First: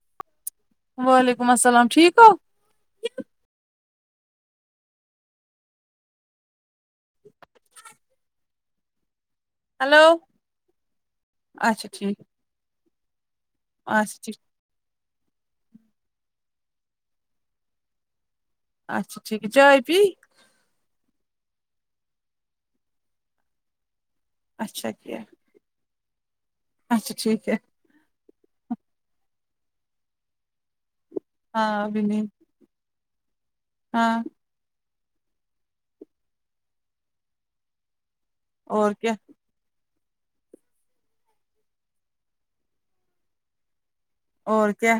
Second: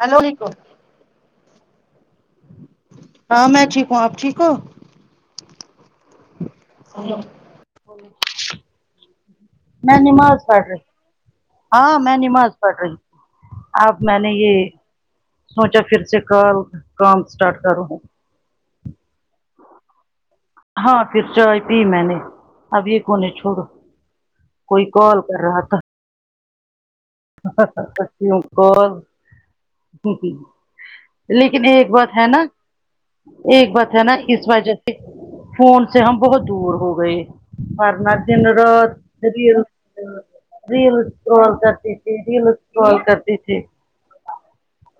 hello نیکو وعلیکم السلام ٹھیک ہو ہاں میں ٹھیک ہوں آپ ٹھیک ہو [unintelligible] ہلو میں نماز پڑھ رہی اچھا ہاں میں ٹھیک نیماز پڑھ رہی اب میں اچھا نے ٹھیک یہ سوچا پھر سے کال کام اسٹارٹ کروں اچھا ٹھیک ہے چائے پی ہاں پھر چائے پی میں نے اب یہ کون ہے چھوڑو کوئی اچھا کال کررہا تھا اچھ ہا ہا ہا کرتی ہوں کال ہی ہی لیکن ہاں ایک ابھی بات نہیں ہے نا ایک بات ہے نا ہاں اس وجہ سے فون سے ہم بہت دور ہو گئے ورنہ دن رات اور کیا ریل ریل اسکرول کرتی ریل اسکرول کرتی تھی اور کیا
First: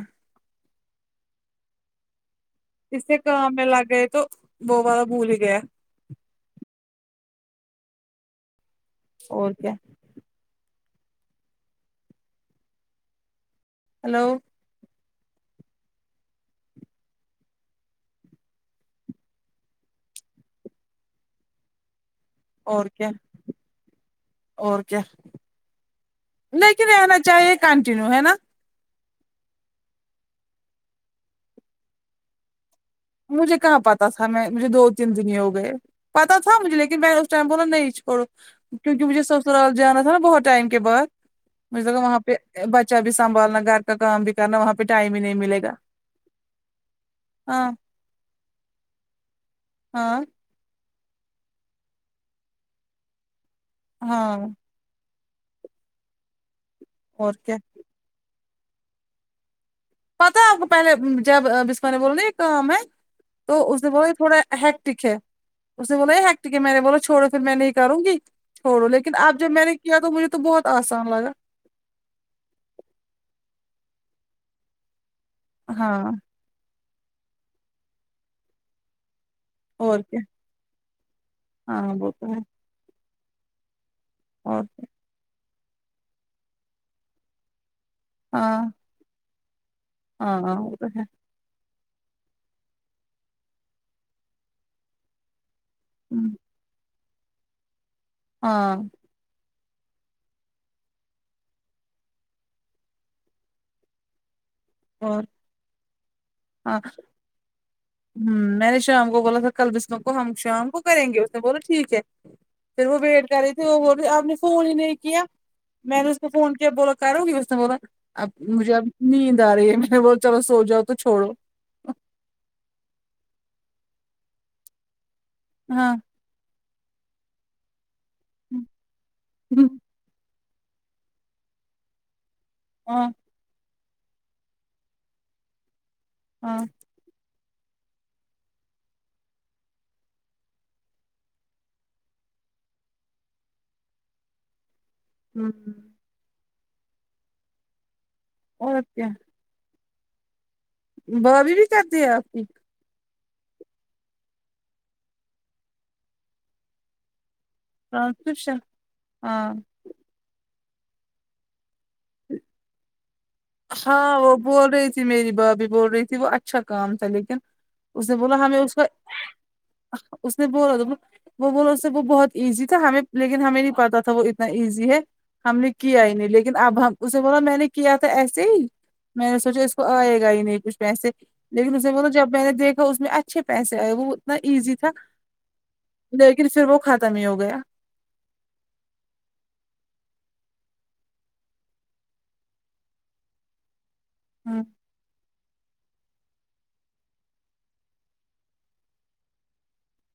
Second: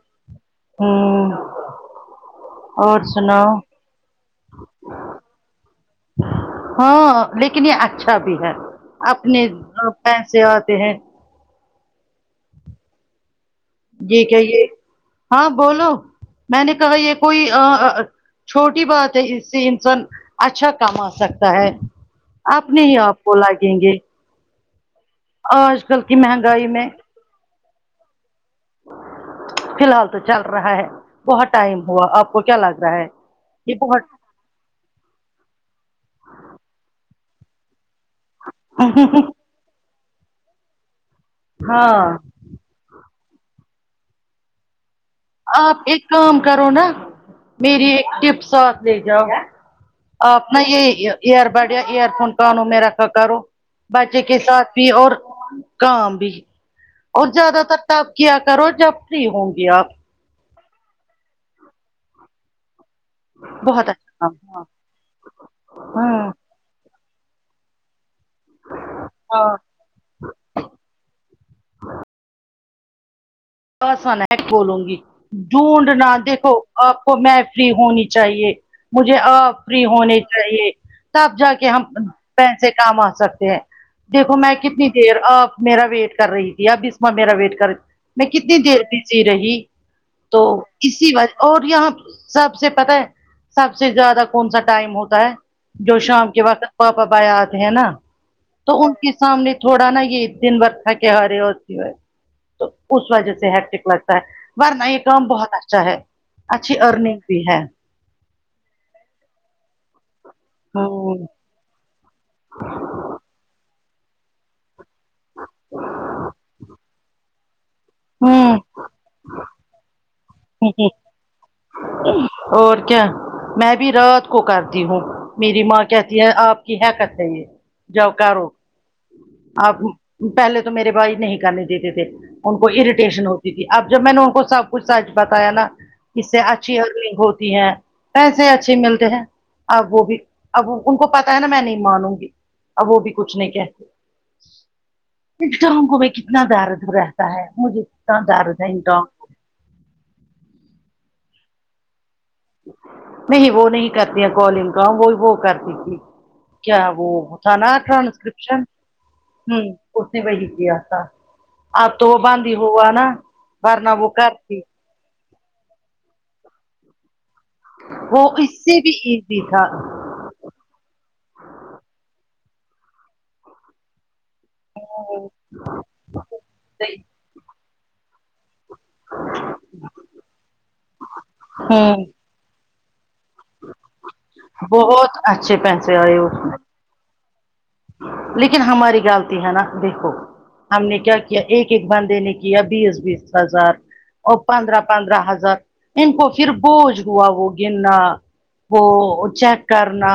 ہوں اور اس سے کام سناؤ میں لگ گئے تو وہ والا بھول ہی گیا ہاں لیکن یہ اچھا بھی ہے اپنے اور کیا پیسے آتے ہیں یہ ہلو کیا یہ ہاں بولو میں نے کہا یہ کوئی اں آ آ چھوٹی بات ہے اس سے انسان اچھا کام آ سکتا ہے آپ اور نہیں کیا آپ کو لگیں گے اور کیا آج کل کی مہنگائی میں لیکن رہنا چاہیے کنٹینیو ہے نا فی الحال تو چل رہا ہے بہت ٹائم ہوا آپ کو کیا لگ رہا ہے مجھے یہ کہاں پتہ بہت تھا میں مجھے دو دنیا ہو گئے پتا تھا مجھے لیکن میں اس ٹائم بولا نہیں چھوڑو کیونکہ مجھے س سرال جانا تھا نا بہت ٹائم کے بعد مجھے لگا ہاں وہاں پہ بچہ بھی سنبھالنا گھر کا کام بھی کرنا وہاں پہ ٹائم ہی نہیں ملے گا آپ ایک کام کرو نا ہاں میری ایک ٹپ ساتھ لے جاؤ ہاں اپنا یہ ایئر بڈ یا ایئر فون کانو میں راکھا کروں بچے ہاں کے ساتھ بھی اور کام بھی اور زیادہ تر تب کیا کرو جب فری ہوں گی آپ پتہ ہے آپ کو پہلے جب بس [unintelligible] میںان بولو نا یہ کام ہے تو اس بہت نے بولا یہ اچھا تھوڑا ہیک کام ٹک ہے اس نے بولا ہاں یہ ہٹیک ہے میں نے بو چھوڑو پھر میں نہیں کروں گی چھوڑو لیکن اب جب ہاں میں نے کیا تو مجھے تو بہت آسان لگا ایسا نہیں بولوں گی ڈونڈ نہ ہاں دیکھو آپ کو میں فری ہونی چاہیے مجھے آپ فری اور کیا ہونی چاہیے تب جا کے ہم ہاں وہ تو ہے پیسے کما سکتے ہیں دیکھو میں اور کیا کتنی دیر آپ میرا ویٹ کر رہی تھی اب بسمہ میرا ویٹ کر میں کتنی ہاں دیر بزی رہی تو ہاں وہ ہے اسی وجہ اور یہاں سب سے پتہ ہے سب سے زیادہ کون سا ٹائم ہوتا ہے جو ہوں، شام کے وقت پاپا بائے آتے ہیں نا تو ہاں ان کی سامنے تھوڑا نا یہ دن برکھا کے ہارے ہوتی ہے تو اس وجہ سے ہیٹک لگتا ہے ورنہ یہ اور کام بہت اچھا ہے اچھی ارننگ بھی ہے ہ میں نے شام کو بولا تھا کل بسمہ کو ہم شام کو کریں گے ہمم اس نے بولا ٹھیک ہے پھر وہ ویٹ کر رہے تھی اپپنے فون ہی نہیں کیا میں نے اس کو فون کیا بولا کروں گی اس نے بولا اب ہمم مجھے اب نیند نیند ارہی ہے میں نے بول چلو سو جاؤ تو چھوڑو اور کیا میں بھی رات کو کرتی ہوں میری ماں ہاں کہتی آپ کی حرکت ہے یہ جوکاروں آپ پہلے تو میرے بھائی نہیں کرنے دیتے تھے ان کو ہاں اریٹیشن ہوتی تھی اب جب میں نے ان کو سب کچھ سچ بتایا نا اس سے ہاں اچھی ہرننگ ہوتی ہے پیسے اچھے ملتے ہیں اب وہ بھی اب ان کو پتا ہے نا میں نہیں مانوں گی اب وہ بھی کچھ نہیں کہتے ہم، انٹروں کو بھی کتنا دارد رہتا ہے مجھے کتنا دارد ہے اور انٹر کیا بھابی بھی کرتی ہے آپ کی نہیں وہ نہیں کرتی ہے کال ان کا وہ وہ کرتی تھی کیا وہ سناتان ٹرانسکرپشن اسکپشن ہاں ہ اس نے وہی کیا تھا اب تو وہ باندی ہوا نا ورنہ وہ ہاں کر تی بول رہی میری بھابھی بول رہی تھی وہ اچھا کام تھا لیکن اس نے وہ بولا ہمیں اس سے کا بھی ایزی تھا اس نے بولا تو وہ بولو اس سے وہ بہت ایزی تھا ہمیں لیکن ہمیں نہیں پتا تھا وہ اتنا ایزی ہے ہم نے کیا ہی نہیں لیکن اب ہم اسے بولا میں نے کیا تھا ایسے ہی میں نے سوچا اس کو آئے گا ہی نہیں کچھ پیسے لیکن اسے ہوں بولا جب میں نے دیکھا اس میں اچھے پیسے آئے وہ اتنا ایزی تھا بہت اچھے پیسے آئے اس لیکن پھر وہ ختم ہی ہو گیا لیکن ہماری گالتی ہے ناں دیکھو ہم نے کیا کیا ایک ایک بندے نے کیا بیس بیس ہزار اور ہوں پندرہ پندرہ ہزار ان کو پھر بوجھ ہوا وہ گننا وہ چیک کرنا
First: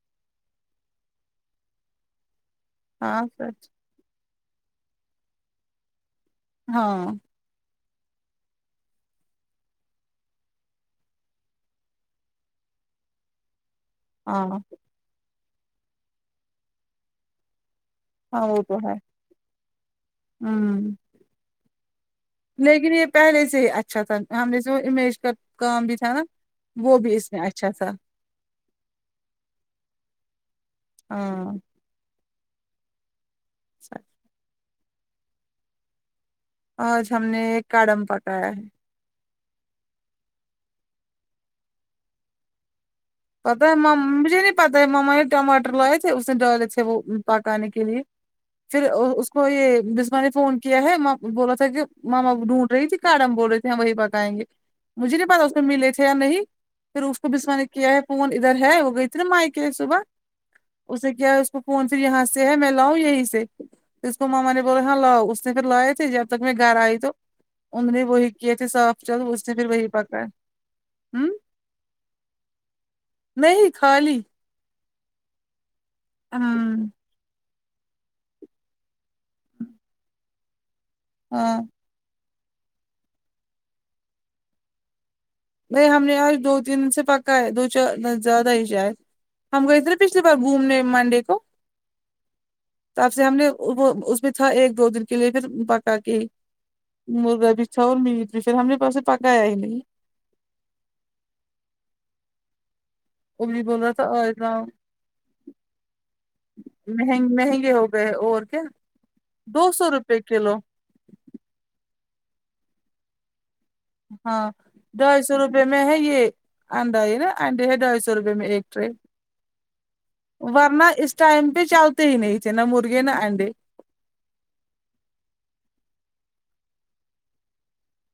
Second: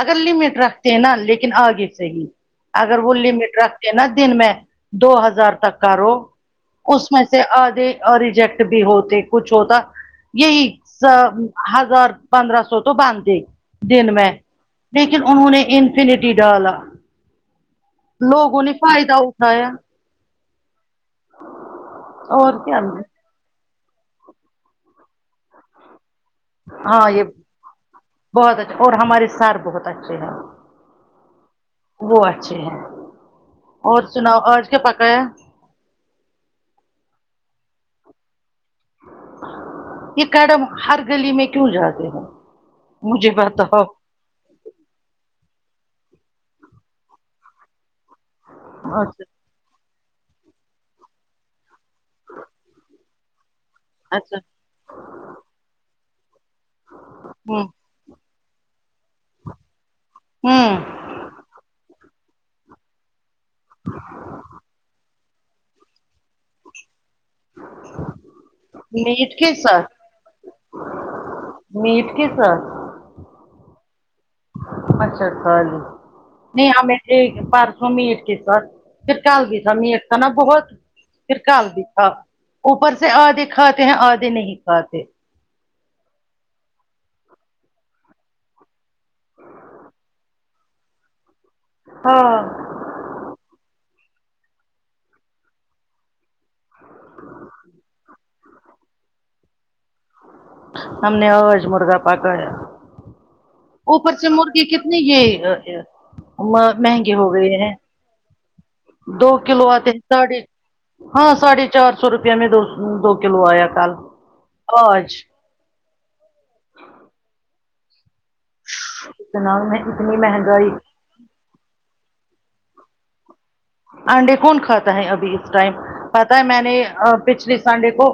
اگر لمٹ رکھتے ہیں ناں لیکن آگے سے ہی اگر وہ ہاں لمٹ سچ رکھتے ناں دن میں دو ہزار تک کا رو ہاں اس میں سے آگے ریجیکٹ بھی ہوتے کچھ ہوتا یہی ہزار پندرہ سو تو باندھتے دن میں ہاں لیکن انہوں نے انفینٹی ڈالا ہاں لوگوں وہ نے تو ہے فائدہ اٹھایا ہوں اور کیا لیکن یہ پہلے سے ہی اچھا تھا ہم نے سے وہ امیج کا کام بھی تھا ناں وہ ہاں بھی یہ اس میں اچھا بہت اچھا اور ہمارے سر بہت اچھے ہیں ہاں وہ اچھے ہیں اور سناؤ آج کیا پکایا آج ہم نے ایک کڈم پکایا ہے یہ کڈم ہر گلی میں کیوں جاتے مجھے پتا ہے بتاؤ مم مجھے نہیں پتہ ہے ماما نے ٹماٹر لائے تھے اس میں ڈالے تھے وہ پکانے کے لیے پھر اچھا اس کو بسما نے فون کیا ہے م بولا تھا کہ ماما ڈھونڈ رہی تھی کاڑم بول رہی وہی پکائیں اچھا گے مجھے نہیں پتا اس میں ملے تھے یا نہیں پھر اس کو بسما ہوں نے کیا ہے فون ادھر ہے وہ گئی تھی ناں مائیکے صبح ہوں اسے کیا ہے اس کو فون یہاں سے ہے میں لاؤں یہیں سے اس کو ماما نے بولا ہاں لاؤ چکن لائے تھے جب تک میں گھر آئی تو ان نے وہی کیے تھے صاف چل میٹ اس نے کے پھر وہی ساتھ پکا ہوں میٹ کیسر نہیں خالی اچھا چالے نہیں ہمم ہمیں پارسو میں ایک کے سات پھر کال بھی تھا میں ایک تھا ناں بہت فر ہاں کال بھی تھا اوپر سے آدھے کھاتے ہیں آدھے نہیں کھاتے نہیں ہم نے آج دو تین سے پکا ہے دو چار زیادہ ہی جائے ہم گئے تھے پچھلی بار گھومنے منڈے کو ہاں تب سے ہم نے اس میں ایک دو دن کے لیے پھر پکا کے مرغا بھیچھا اور میٹ بھیچھر ہم نے اوپر سے پکایا ہی نہیں ہم نے آج مرغا پکایا ابھی بول رہا تھا اوپر سے اور اتنا مرغی کتنی یہ مہنگے ہو مہنگ گئے مہنگے ہیں ہو گئے اور کیا دو کلو آتے سو ہیں روپے ساڑھے کلو ہاں ساڑھے چار سو روپیہ میں دو دو کلو آیا کال ہاں ڈھائی سو روپے میں ہے یہ انڈا یہ ناں انڈے ہے ڈھائی سو روپے میں ایک ٹرے اتنا میں اتنی مہنگائی ورنہ اس ٹائم پہ چلتے ہی تھے نہیں مرغی نہ انڈے انڈے کون کھاتا ہے ابھی اس ٹائم پتہ ہے میں نے پچھلے سنڈے کو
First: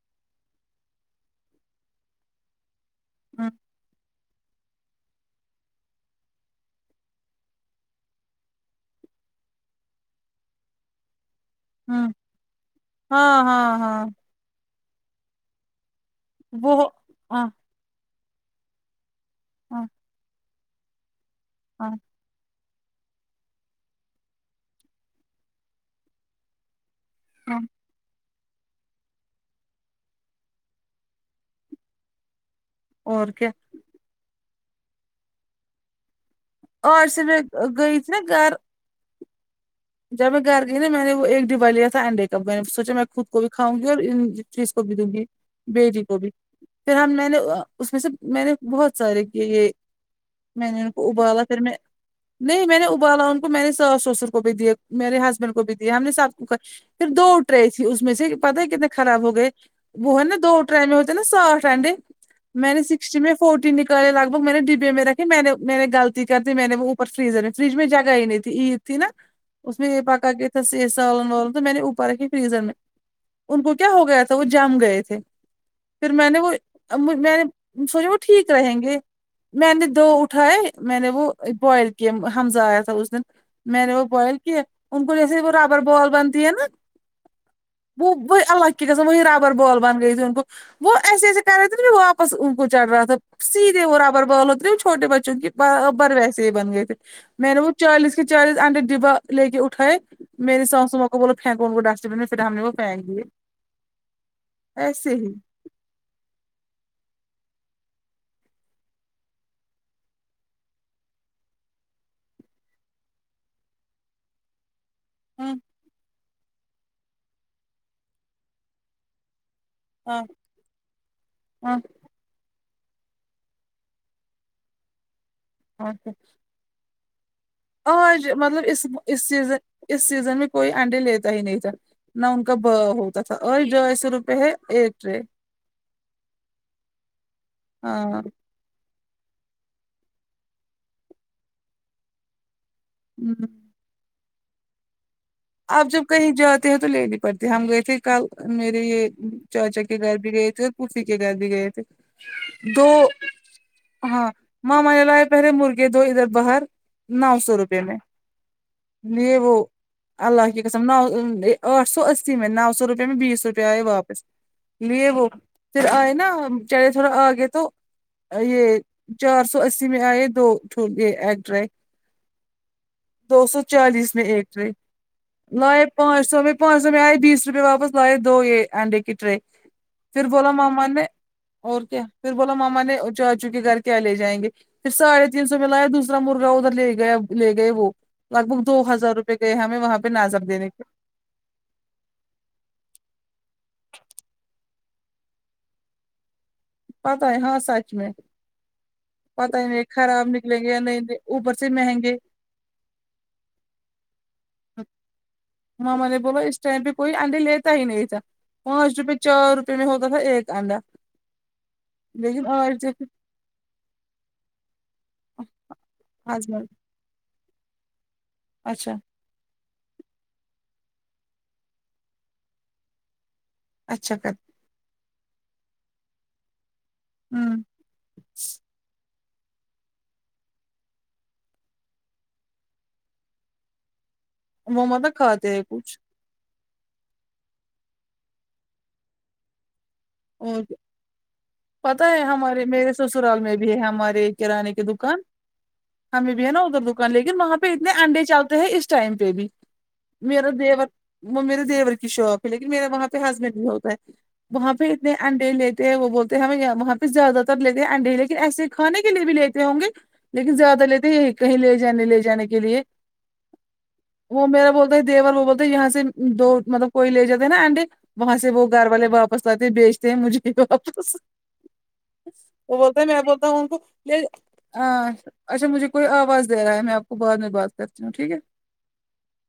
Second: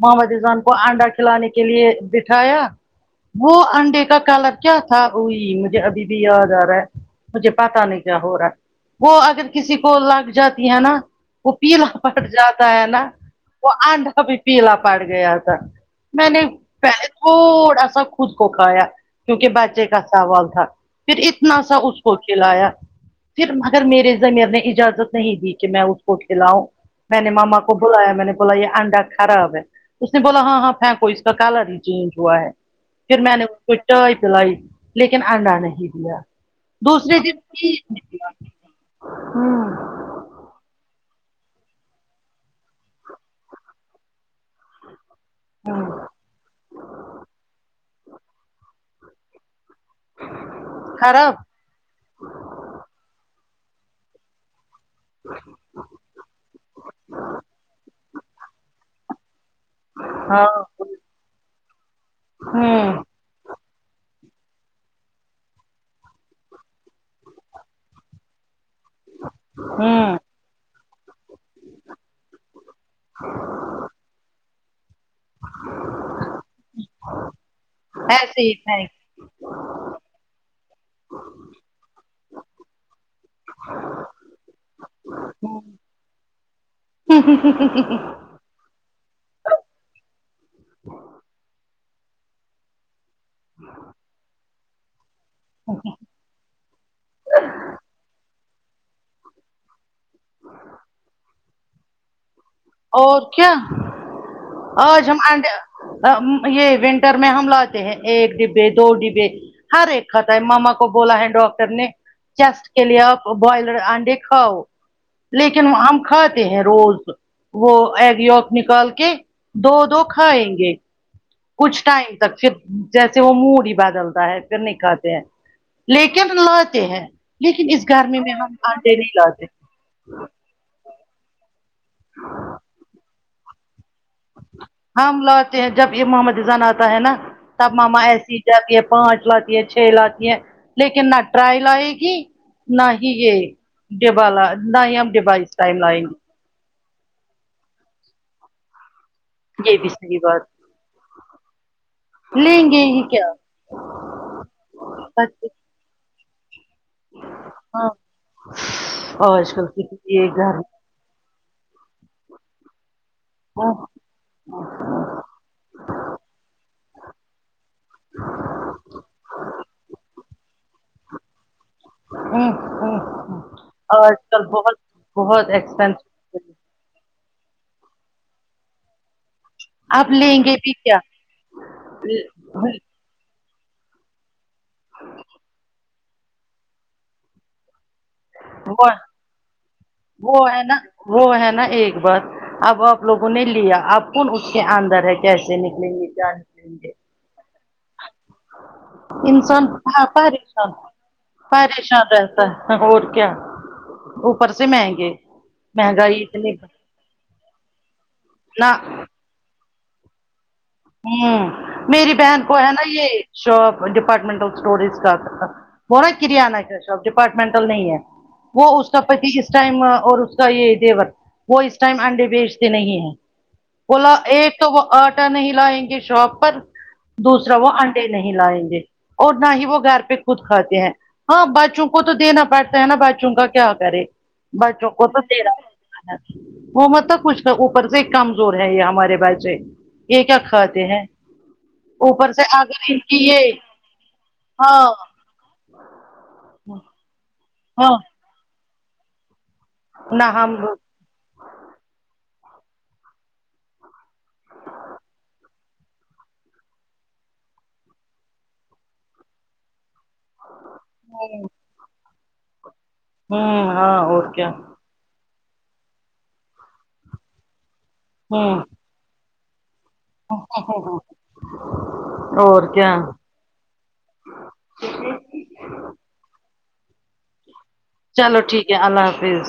محمد رضوان کو انڈا کھلانے کے لیے بٹھایا ہوں وہ انڈے کا کالر کیا تھا اوئی مجھے ابھی بھی یاد آ رہا ہے مجھے پتا نہیں کیا ہو رہا ہے وہ اگر کسی کو لگ جاتی ہے ناں وہ پیلا ہوں پٹ جاتا ہے ناں ہاں وہ ہاں ہاں آڈا پ پیلا پڑ گیا تھا میں نے وہ پلے ہاں تھوڑا سا خود کو کھایا کیونکہ ہاں بچے کا سوال تھا پھر اتنا سا ہاں اس کو کھلایا پھر مگر میرے ضمیر نے اجازت نہیں دی کہ میں اس کو کھلاؤں میں نے ماما ہاں کو بلایا میں نے بولا یہ انڈا خراب ہے اس نے بولا ہاں ہاں پھینکو اس کا کلر ہی چینج ہوا ہے پھر اور میں نے کیا اس کو چائے پلائی لیکن انڈا نہیں دیا اور دوسرے سے دن میں پھر گئی تھی نا نکلا گھر ہاں جب میں گھر گئی نا میں نے وہ ایک ڈبا لیا تھا انڈے ک میں نے سوچا میں خود کو بھی کھاؤ گی اور ان چیز کو بھی دوں گی بیریی ہوں گوبھی پھر ہم میں نے اس میں سے میں نے بہت سارے کی یہ میں نے ان کو خراب ابالا پھر میں نہیں میں نے ابالا ان کو میں نے ساس سسر کو بھی دیا میرے ہسبینڈ کو بھی دیا ہم نے ساب کو پھر دو ٹرے رہے تھی اس میں سے پتا کتنے خراب ہو گئے وہ ہے نا ہاں دو ٹرائ میں ہوتے نا ساٹ انڈے میں نے ہوں سکسٹی میں فوٹٹی نکلے لگ بگ میں نے ڈبے میں رکھی میرا کہ میں نے میں نے غط کر دی م میں نے وہ اوپ فریزر میں فریج میں جگہ ہی نہیں تھی عید تھی نا اس میں یہ ہوں پکا کے س سالن ولن تو میں نے اوپر رکھی فریزر میں ان کو کیا ہو گیا تھا وہ جم گئے تھے پھر میں نے وہ میں نے سوچا وہ ایسے ٹھیک ہی رہیں گے میں نے دو اٹھائے میں نے وہ بوائل کی ہمزہ ایا تھا اس نے میں نے وہ بوائل کی ان کو جیسے وہ تھینک ربر بال بنتی ہے نا وہ وہ الگ کے و وہی ربر بال بن گئی تھی ان کو وہ ایسے ایسے کراے نا میں واپس ان کو چٹ رہا تھا سیدھے وہ رابر بال ہوت رہ چھوٹے بچوں کی برابر ویسے ہی بن گئے تھے میں نے وہ چالیس کے آنڈے ڈبا لے کے اٹھائے میری ساسوما کو بولو پھینکو ان کو ڈسٹ بن میں پھر ہم نے پھینک اور دیے کیا آج ایسے ہم ہی آنڈے یہ ونٹر میں ہم لاتے ہیں ایک ڈبے دو ڈبے ہر ایک کھاتا ہے ماما کو بولا ہے ڈاکٹر نے چیسٹ کے لیے آپ بائلر انڈے کھاؤ ہاں لیکن ہم کھاتے ہیں روز وہ ایگ یولک نکال کے دونوں ہاں کھائیں گے ہاں کچھ ٹائم تک پھر جیسے وہ موڈ ہی بدلتا ہے پھر نہیں کھاتے ہیں ہاں لیکن منتے ہیں لیکن اس گرمی آج میں ہم مطلب اس آتے نہیں اس لاتے سیزن اس سیزن میں کوئی آنڈے لیتا ہی نہیں تھا نہ ان کا ب ہوتا تھا اور جو سوروپ ہم لوٹے ہیں جب یہ محمد رذان آتا ہے نا تب ماما ہاں ایسی جاتی ہے پانچ لاتی ہیں چھ لاتی ہیں لیکن نہ ٹرائل آئے گی نہ ہی یہ ہوں، ڈبا نہ ہی ہم ڈب آپ جب کہیں جاتے ہیں تو لینی پڑتے ہم گئے تھے کل میرے یہ یہ چاچا کے گھر صحیح بھی بات گئے تھے اور پفی کے گھر بھی گئے تھے لیں گے دو ہی کیا ہاں م من ل ہے پہلے مرغی دو ادھر باہر نو سو روپے ہاں میں یہ آج وہ کل کی یہ اللہ گھر کی کے قسم نو سو اسی میں نو سو روپے میں بیس روپئے آئیے واپ لیے وہ پھر آئے نا چارے تھوڑا آ گئے تو یہ چار سو اسی میں آئے دو یچھوٹے ایک ڈرائیک دو سو چالیس آج میں کل ایک تھے بہت بہت لائے ایکسپینسو پانچ سو میں پانچ سو میں آئے بیس روپئے واپس لائے دو یہ انڈے کی ٹرے اب پھر لیں بولا گے بھی ماما کیا نے اور کیا پھر بولا ماما نے چاچو کے گھر کیا لے جائیں گے پھر ساڈے تین سو میں لایا دوس را مرغا ادھر لے گیا لے گئے وہ لگے مطلب دو ہزار روپئے گئے ہیں وہ ہے نا وہ ہے نا ایک بار اب آپ لوگوں نے لیا آپ کون اس کے اندر ہے کیسے نکلیں گے جان پتہ ہے نا سچ میں پتا انسان ہی نہیں خراب نکلیں گے پریشان یا نہیں اوپر سے پریشان مہنگے رہ تھ اور کیا اوپر سے مہنگے ماما نے مہنگائی بولا اتنی اس ٹائم پہ کوئی آڈے لیتا ہی نہیں تھا نہ پانچ روپہ چار روپے میں ہوتا تھا ایک آنڈا ہوں میری بہن لیکن کو ہے اور نا جیسے یہ شاپ ڈپارٹمنٹل اسٹوریز کا وہ نا کرانہ ہسبینڈ کیا شب ڈپارٹمنٹل نہیں ہے وہ اس اچھا کا پاتی ٹائما اور اس کا یہ دیور وہ اس ٹائم انڈے بیچتے نہیں ہے بولا اچھا کر ایک تو وہ آٹا نہیں لائیں گے شاپ پر دوسرا ہوں وہ انڈے نہیں لائیں گے اور نہ ہی وہ گھر پہ خود کھاتے ہیں ہاں بچوں کو تو دینا پڑتا ہے نا بچوں کا کیا کرے وہ بچوں کو مطلب تیرا کھاتے ہیں کچھ رہا وہ مت توب کچھ اوپر سے کمزور ہے یہ ہمارے بچے یہ کیا اور کھاتے ہیں پتہ ہے اوپر سے ہمارے اگر میرے ان کی سسرال یہ میں بھی ہے ہمارے کرانے کی ہاں دکان ہمیں بھی ہے نا ادھر دکان لیکن وہاں پہ اتنے ہاں انڈے چلتے ہیں اس ٹائم پہ بھی نہ میرا ہم ہوں دیور وہ میرے دیور کی شوپ ہے لیکن میرا وہاں پہ ہسبینڈ بھی ہوتا ہے وہاں پہ انڈے لیتے ہیں وہ بولتے ہیں ہم وہاں پہ زیادہ تر لیتے ہیں انڈے ہی لیکن ایسے کھے کے لیے بھی لیتے ہوں گے لیکن زیادہ لیتے یہی کہیں لے جانے لے جانے کے لیے ہوں ہاں اور وہ کیا میرا بولتا دیور وہ بولتے یہاں سے دو مطلب کوئی لے جا ہے نا اینڈی وہاں سے ہوں وہ گھر والے باپ استاد جی بیچتے ہیں مجھے [unintelligible] واپس اور وہ کیا بولتا میں بولتا ہوں ان کو آں اچھا مجھے کوئی آواز دے رہا ہے میں آپ کو بعد میں بات چلو ٹھیک ہے اللہ حافظ